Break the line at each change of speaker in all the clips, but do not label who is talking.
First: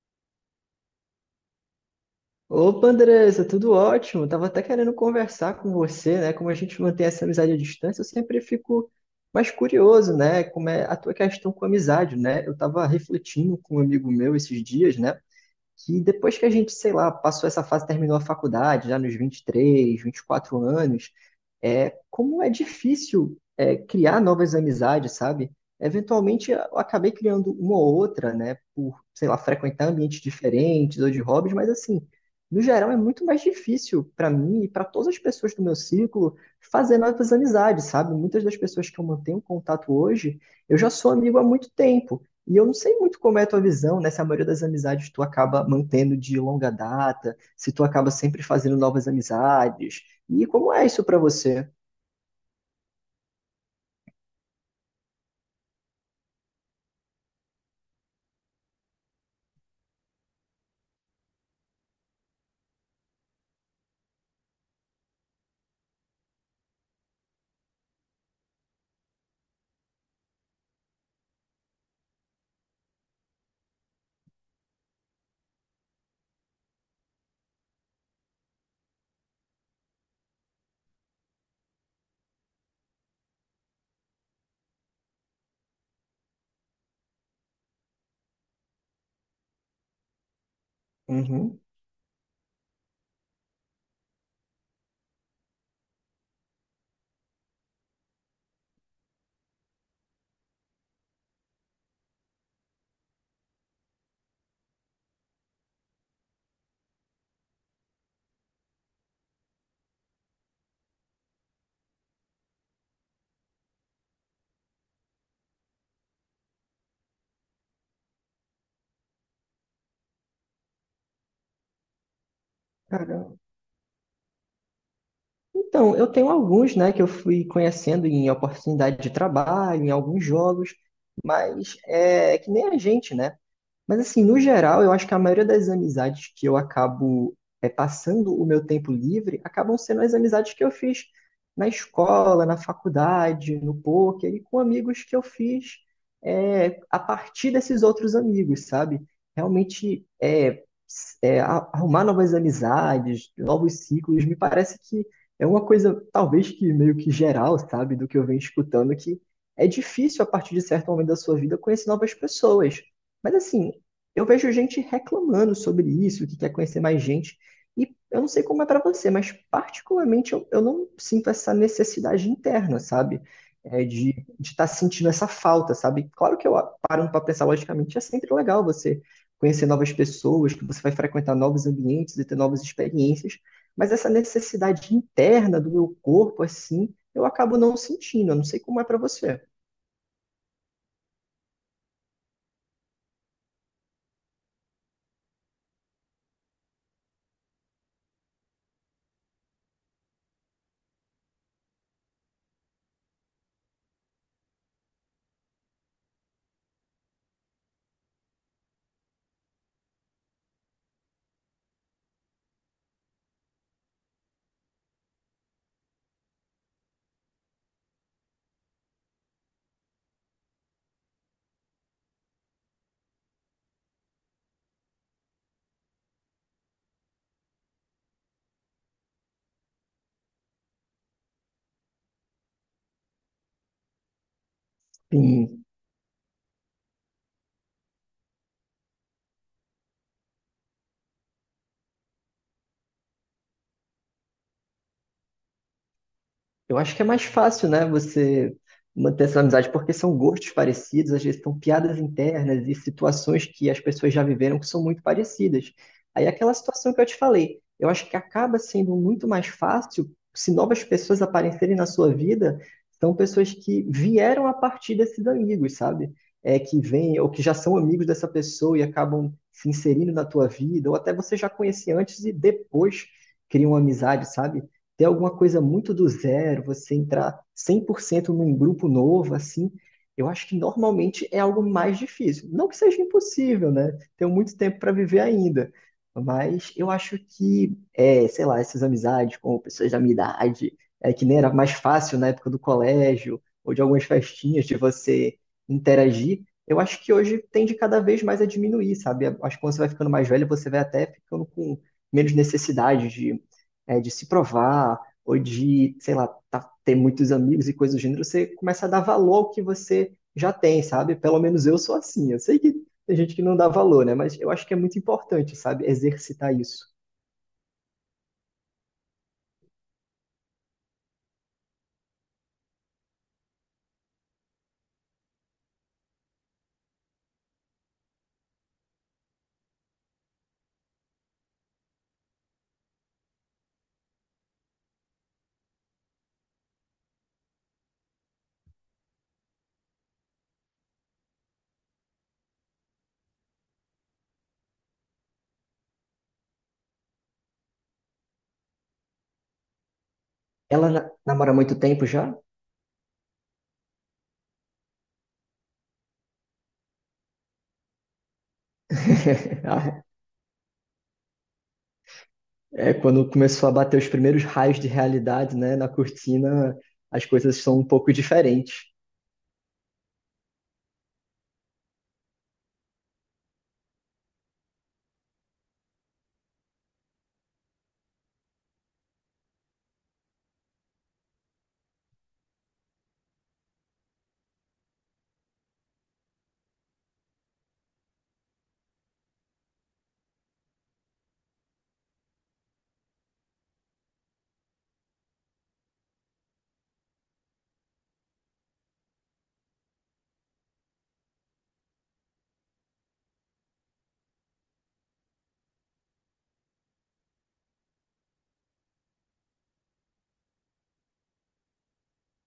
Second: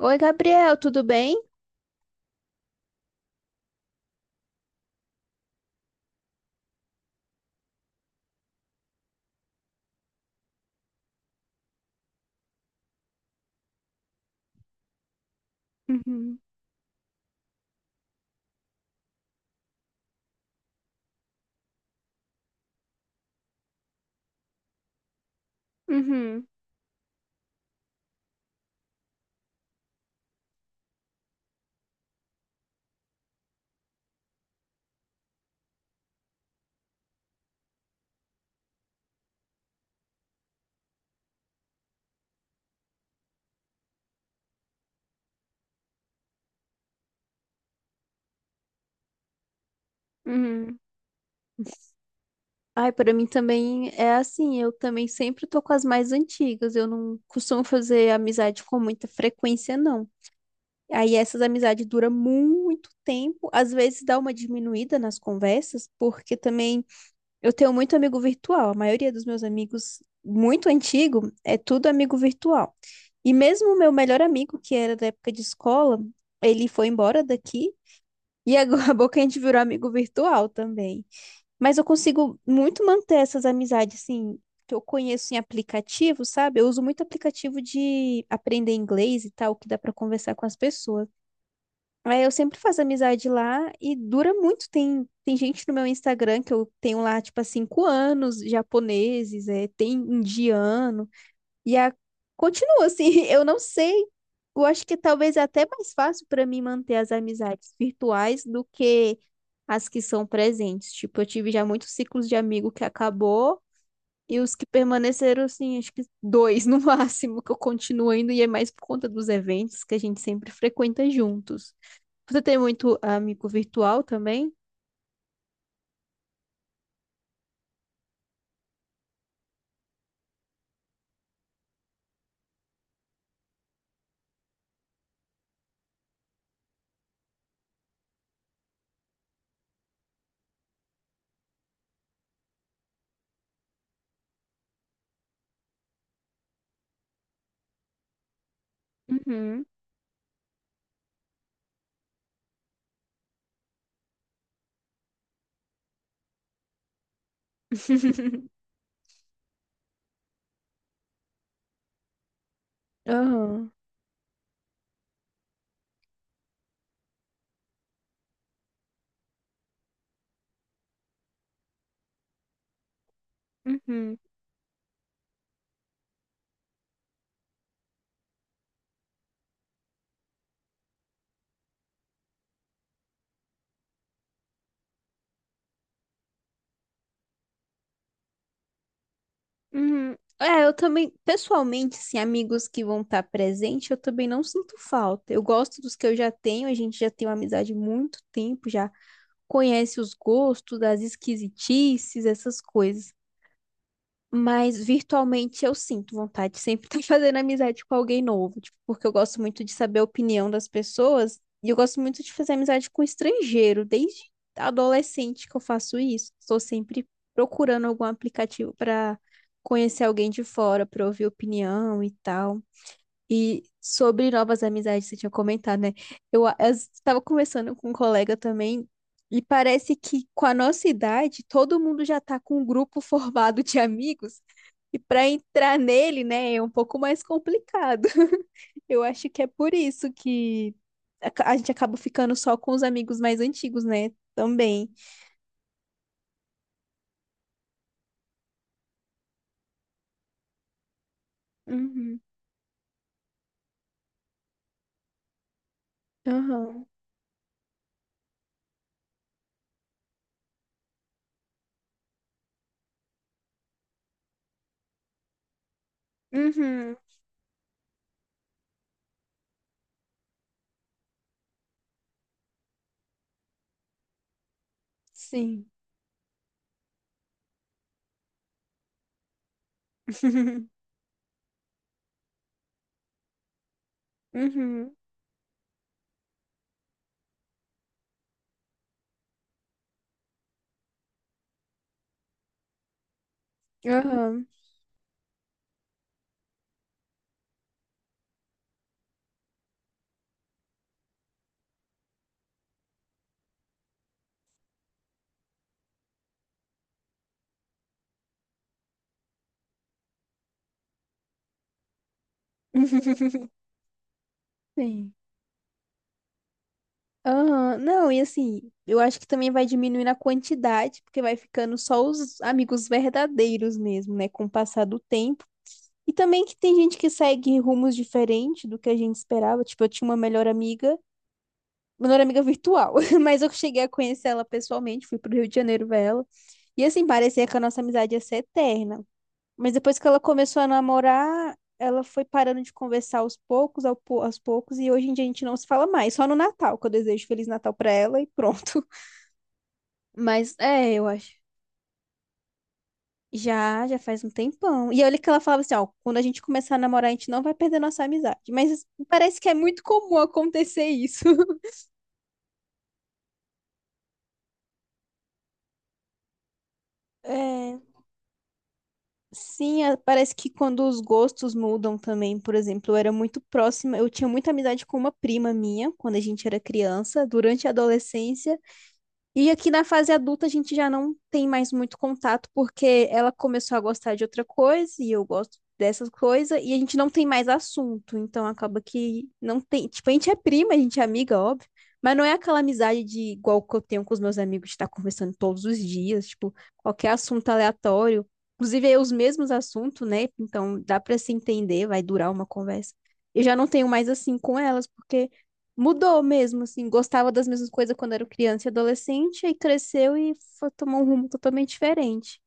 Oi, Gabriel, tudo bem?
Opa, Andressa, tudo ótimo. Tava até querendo conversar com você, né? Como a gente mantém essa amizade à distância, eu sempre fico mais curioso, né? Como é a tua questão com a amizade, né? Eu tava refletindo com um amigo meu esses dias, né? Que depois
Uhum,
que a gente, sei lá, passou essa fase, terminou a faculdade, já nos vinte e três, 24 anos, é, como é difícil é, criar novas amizades, sabe?
uhum,
Eventualmente eu acabei criando uma ou outra, né, por, sei lá, frequentar ambientes diferentes ou de hobbies, mas assim, no geral é muito mais difícil para mim e para todas as pessoas do meu círculo fazer novas amizades, sabe? Muitas das pessoas que eu mantenho contato hoje, eu já sou amigo há muito tempo. E eu não sei muito como é a tua visão, né? Se a maioria das amizades tu acaba mantendo de longa data, se tu acaba sempre fazendo novas amizades. E como
uhum.
é isso pra você?
Ai, para mim também é assim, eu também sempre tô com as mais antigas, eu não costumo fazer amizade com muita frequência, não. Aí essas amizades duram muito tempo, às vezes dá uma diminuída nas conversas, porque também eu tenho muito amigo virtual, a maioria dos meus amigos muito antigo é tudo amigo virtual. E mesmo o meu melhor amigo, que era da época de escola, ele foi embora daqui. E agora acabou que a gente virou amigo virtual também. Mas eu consigo muito manter essas amizades, assim, que eu conheço em aplicativo, sabe? Eu uso muito aplicativo de aprender inglês e tal, que dá pra conversar com as pessoas.
Uhum.
Aí eu sempre faço amizade lá e dura muito. Tem gente no meu Instagram que eu tenho lá, tipo, há 5 anos, japoneses, é, tem indiano. E a... continua assim, eu não sei. Eu acho que talvez é até mais fácil para mim manter as amizades virtuais do que as que são presentes. Tipo, eu tive já muitos ciclos de amigo que acabou e os que permaneceram, assim, acho que 2 no máximo, que eu continuo indo e é mais por conta dos eventos que a gente sempre frequenta juntos. Você tem muito
Caramba.
amigo virtual também?
Então, eu tenho alguns, né, que eu fui conhecendo em oportunidade de trabalho, em alguns jogos, mas é que nem a gente, né? Mas assim, no geral, eu acho que a maioria das amizades que eu acabo é, passando o meu tempo livre acabam sendo as amizades que eu fiz na escola, na faculdade, no poker e com amigos que eu fiz é, a partir desses outros amigos, sabe?
Uhum.
Realmente é, é, arrumar novas amizades, novos ciclos, me parece que é uma coisa talvez que meio que geral, sabe? Do que eu venho escutando que é difícil a partir de certo momento da sua vida conhecer novas pessoas. Mas
Aham.
assim, eu vejo gente reclamando sobre isso, que quer conhecer mais gente. E eu não sei como é para você, mas particularmente eu não sinto essa necessidade interna, sabe? É,
Uhum.
de estar sentindo essa falta, sabe? Claro que eu parando para pensar logicamente, é sempre legal você conhecer novas pessoas, que você vai frequentar novos ambientes e ter novas experiências, mas essa necessidade interna do meu corpo, assim, eu acabo não sentindo. Eu não sei como é para você.
Uhum. É, eu também, pessoalmente, assim, amigos que vão estar presente, eu também não sinto falta. Eu gosto dos que eu já tenho, a gente já tem uma amizade há muito tempo, já conhece os gostos, as esquisitices, essas coisas. Mas virtualmente eu sinto vontade de sempre estar fazendo amizade com alguém novo, tipo, porque eu gosto muito de saber a opinião das pessoas e eu gosto muito de fazer amizade com estrangeiro, desde adolescente que eu faço isso. Estou sempre procurando algum aplicativo para conhecer alguém de fora, para ouvir opinião e tal. E sobre novas amizades, você tinha comentado, né? Eu estava conversando com um colega também, e parece que com a nossa idade, todo mundo já está com um grupo formado de amigos, e para entrar nele, né, é um pouco mais complicado. Eu acho que é por isso que a gente acaba ficando só com os amigos mais antigos, né? Também.
Eu acho que é mais fácil, né, você manter essa amizade, porque são gostos parecidos, às vezes são piadas
Uhum.
internas e situações que as pessoas já viveram que são muito parecidas. Aí é aquela
Aham.
situação que eu te falei, eu acho que acaba sendo muito mais fácil se novas pessoas aparecerem na sua vida, são pessoas que vieram a partir desses amigos, sabe? É, que
Uhum.
vêm ou que já são amigos dessa pessoa e acabam se inserindo na tua vida, ou até você já conhecia antes e depois criam uma amizade, sabe? Ter alguma coisa
Sim.
muito do zero, você entrar 100% num grupo novo, assim, eu acho que normalmente é algo mais difícil. Não que seja impossível, né? Tenho muito tempo para
Uhum.
viver ainda. Mas eu acho que, é, sei lá, essas amizades com pessoas da minha idade, é, que nem era mais fácil na época do colégio, ou de algumas
Aham.
festinhas, de você interagir, eu acho que hoje tende cada vez mais a diminuir, sabe? Acho que quando você vai ficando mais velho, você vai até ficando com menos necessidade de é, de se provar, ou de, sei lá, ter muitos amigos e coisas do gênero, você começa a dar valor ao que você já tem, sabe? Pelo menos eu sou assim. Eu sei que tem gente que não dá valor, né? Mas eu acho que é muito
Sim.
importante, sabe? Exercitar isso.
Aham, não, e assim, eu acho que também vai diminuindo a quantidade, porque vai ficando só os amigos verdadeiros mesmo, né, com o passar do tempo. E também que tem gente que segue rumos diferentes do que a gente esperava. Tipo, eu tinha uma melhor amiga virtual, mas eu cheguei a conhecer ela pessoalmente, fui pro Rio de Janeiro ver ela. E assim, parecia que a nossa amizade ia ser eterna. Mas depois que ela começou a namorar, ela foi parando de conversar aos poucos, aos poucos, e hoje em dia a gente não se fala mais, só no Natal, que eu desejo Feliz Natal pra ela e pronto. Mas
Ela
é, eu acho.
namora há muito tempo já?
Já, já faz um tempão. E olha que ela falava assim, ó, quando a gente começar a namorar, a gente não vai perder nossa amizade. Mas parece que é muito
Ah,
comum acontecer isso.
é, quando começou a bater os primeiros raios de realidade, né, na cortina, as coisas
É,
são um pouco diferentes.
sim, parece que quando os gostos mudam também, por exemplo, eu era muito próxima, eu tinha muita amizade com uma prima minha, quando a gente era criança, durante a adolescência. E aqui na fase adulta a gente já não tem mais muito contato porque ela começou a gostar de outra coisa e eu gosto dessas coisas e a gente não tem mais assunto, então acaba que não tem, tipo, a gente é prima, a gente é amiga, óbvio, mas não é aquela amizade de igual que eu tenho com os meus amigos de estar conversando todos os dias, tipo, qualquer assunto aleatório, inclusive é os mesmos assuntos, né? Então dá para se entender, vai durar uma conversa. Eu já não tenho mais assim com elas porque mudou mesmo, assim, gostava das mesmas coisas quando era criança e adolescente, aí cresceu e foi tomar um rumo totalmente diferente.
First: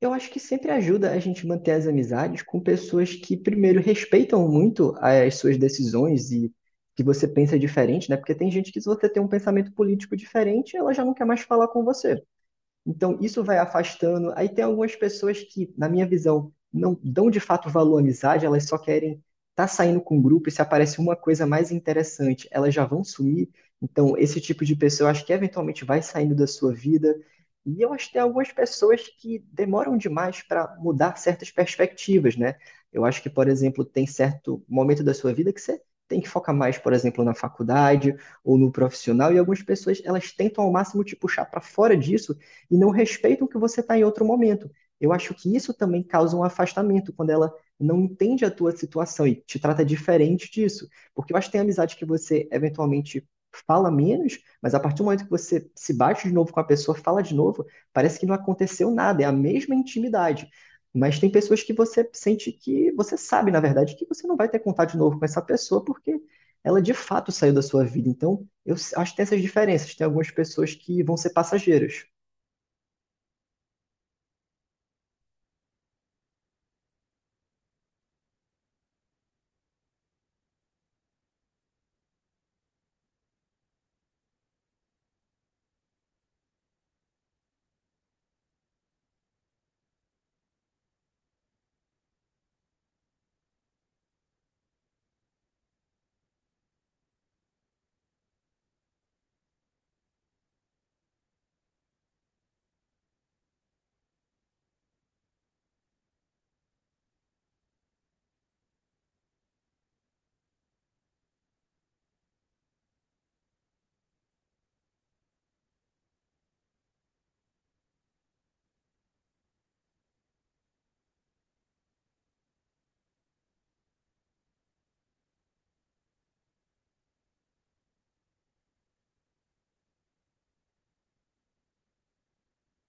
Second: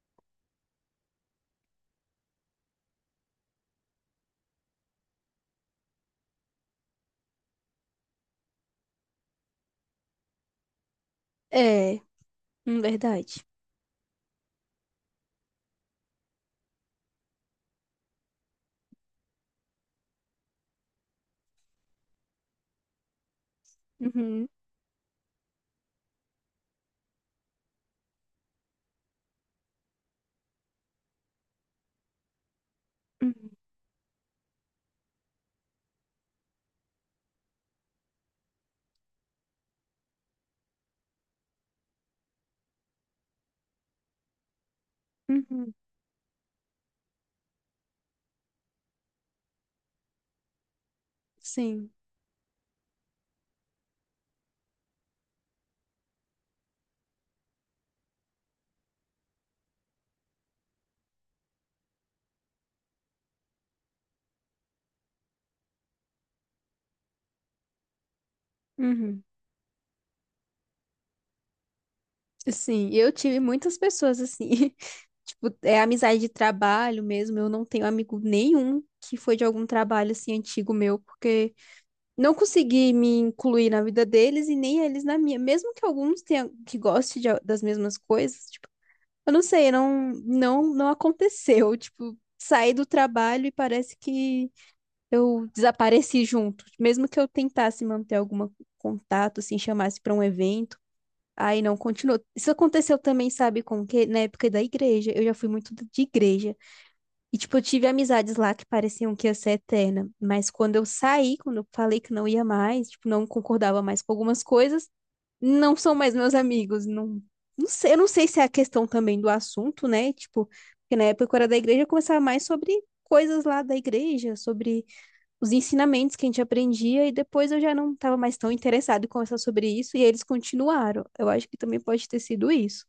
Eu acho que sempre ajuda a gente manter as amizades com pessoas que, primeiro, respeitam muito as suas decisões e que você pensa diferente, né? Porque tem gente que, se você tem um pensamento político diferente, ela já não quer mais falar com
É,
você. Então,
verdade.
isso vai afastando. Aí tem algumas pessoas que, na minha visão, não dão de fato valor à amizade, elas só querem estar tá saindo com o grupo e se aparece uma coisa mais interessante, elas já vão sumir. Então, esse
Uhum,
tipo de pessoa, eu acho que eventualmente vai saindo da sua vida. E eu acho que tem algumas pessoas que demoram demais para mudar certas perspectivas, né? Eu acho que,
uhum,
por exemplo, tem certo momento da sua vida que você tem que focar mais, por exemplo, na faculdade ou no profissional, e algumas pessoas elas tentam ao máximo te puxar para fora disso e não respeitam que você está em outro momento. Eu acho que isso
uhum,
também causa um afastamento quando ela não entende a tua situação e te trata diferente disso. Porque eu acho que tem
sim,
amizade que você eventualmente fala menos, mas a partir do momento que você se bate de novo com a pessoa, fala de novo, parece que não aconteceu nada, é a mesma intimidade. Mas tem pessoas que você sente que você sabe, na verdade, que você não vai ter contato de novo com essa pessoa porque ela de fato saiu da sua vida. Então, eu acho que
uhum.
tem essas diferenças. Tem algumas pessoas que vão ser passageiras.
Sim, eu tive muitas pessoas assim, tipo, é amizade de trabalho mesmo, eu não tenho amigo nenhum que foi de algum trabalho assim antigo meu, porque não consegui me incluir na vida deles e nem eles na minha, mesmo que alguns tenham que goste de das mesmas coisas. Eu não sei, não, não aconteceu. Tipo, saí do trabalho e parece que eu desapareci junto. Mesmo que eu tentasse manter algum contato, assim, chamasse para um evento, aí não continuou. Isso aconteceu também, sabe, com que na época da igreja, eu já fui muito de igreja. E, tipo, eu tive amizades lá que pareciam que ia ser eterna. Mas quando eu saí, quando eu falei que não ia mais, tipo, não concordava mais com algumas coisas, não são mais meus amigos, não, não sei, eu não sei se é a questão também do assunto, né? Tipo, porque na época que eu era da igreja, eu conversava mais sobre coisas lá da igreja, sobre os ensinamentos que a gente aprendia, e depois eu já não estava mais tão interessado em conversar sobre isso, e eles continuaram. Eu acho que também pode ter sido isso.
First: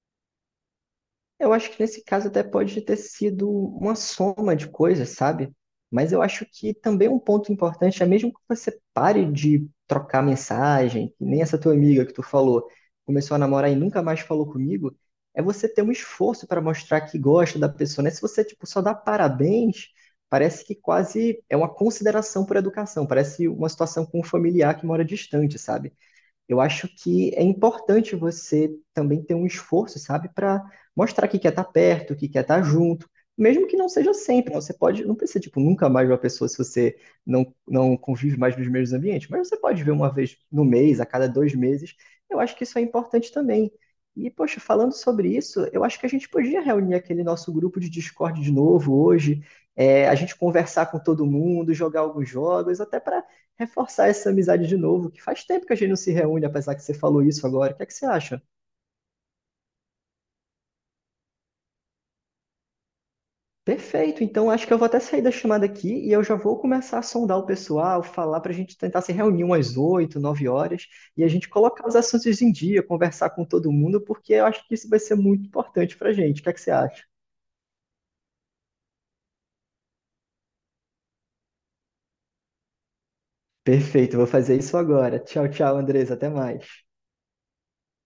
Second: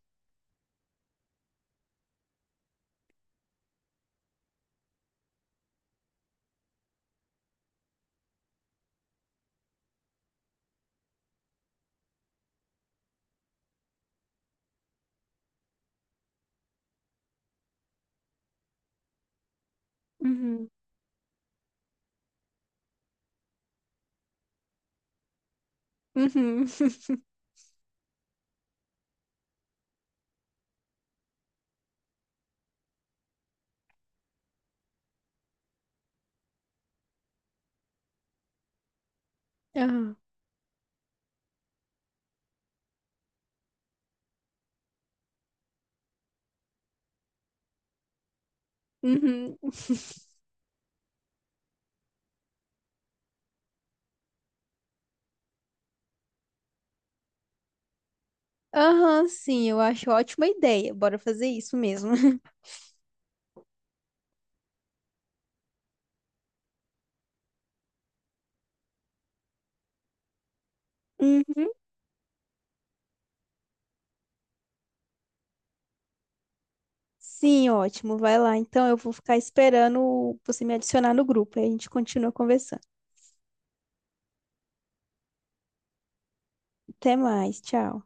Eu acho que nesse caso até pode ter sido uma soma de coisas, sabe? Mas eu acho que também um ponto importante é mesmo que você pare de trocar mensagem, que nem essa tua amiga que tu falou, começou a namorar e nunca mais falou comigo, é você ter um esforço para mostrar que gosta da pessoa, né? Se você, tipo, só dá parabéns, parece
Uhum.
que quase é uma consideração por educação, parece uma situação com um familiar que mora distante, sabe? Eu
Uhum.
acho que é importante você também ter um esforço, sabe, para mostrar que quer estar perto, que quer estar junto, mesmo que não seja sempre. Né? Você pode, não precisa, tipo, nunca mais ver uma pessoa se você não convive mais nos mesmos ambientes, mas você pode ver uma
Aham.
vez no mês, a cada 2 meses. Eu acho que isso é importante também. E, poxa, falando sobre isso, eu acho que a gente podia reunir aquele nosso grupo de Discord de novo hoje,
Uhum.
é, a gente conversar com todo mundo, jogar alguns jogos, até para reforçar essa amizade de novo, que faz tempo que a gente não se reúne, apesar que você falou isso agora. O que é que você acha?
Aham, sim, eu acho ótima ideia. Bora fazer isso mesmo.
Perfeito, então acho que eu vou até sair da chamada aqui e eu já vou começar a sondar o pessoal, falar para a gente tentar se reunir umas 8 9 horas e a gente
Uhum.
colocar os assuntos em dia, conversar com todo mundo, porque eu acho que isso vai ser muito importante para a gente. O que é que você acha?
Sim, ótimo. Vai lá. Então, eu vou ficar esperando você me adicionar no grupo. Aí a gente continua conversando.
Perfeito, vou fazer isso agora. Tchau, tchau, Andresa, até mais.
Até mais. Tchau.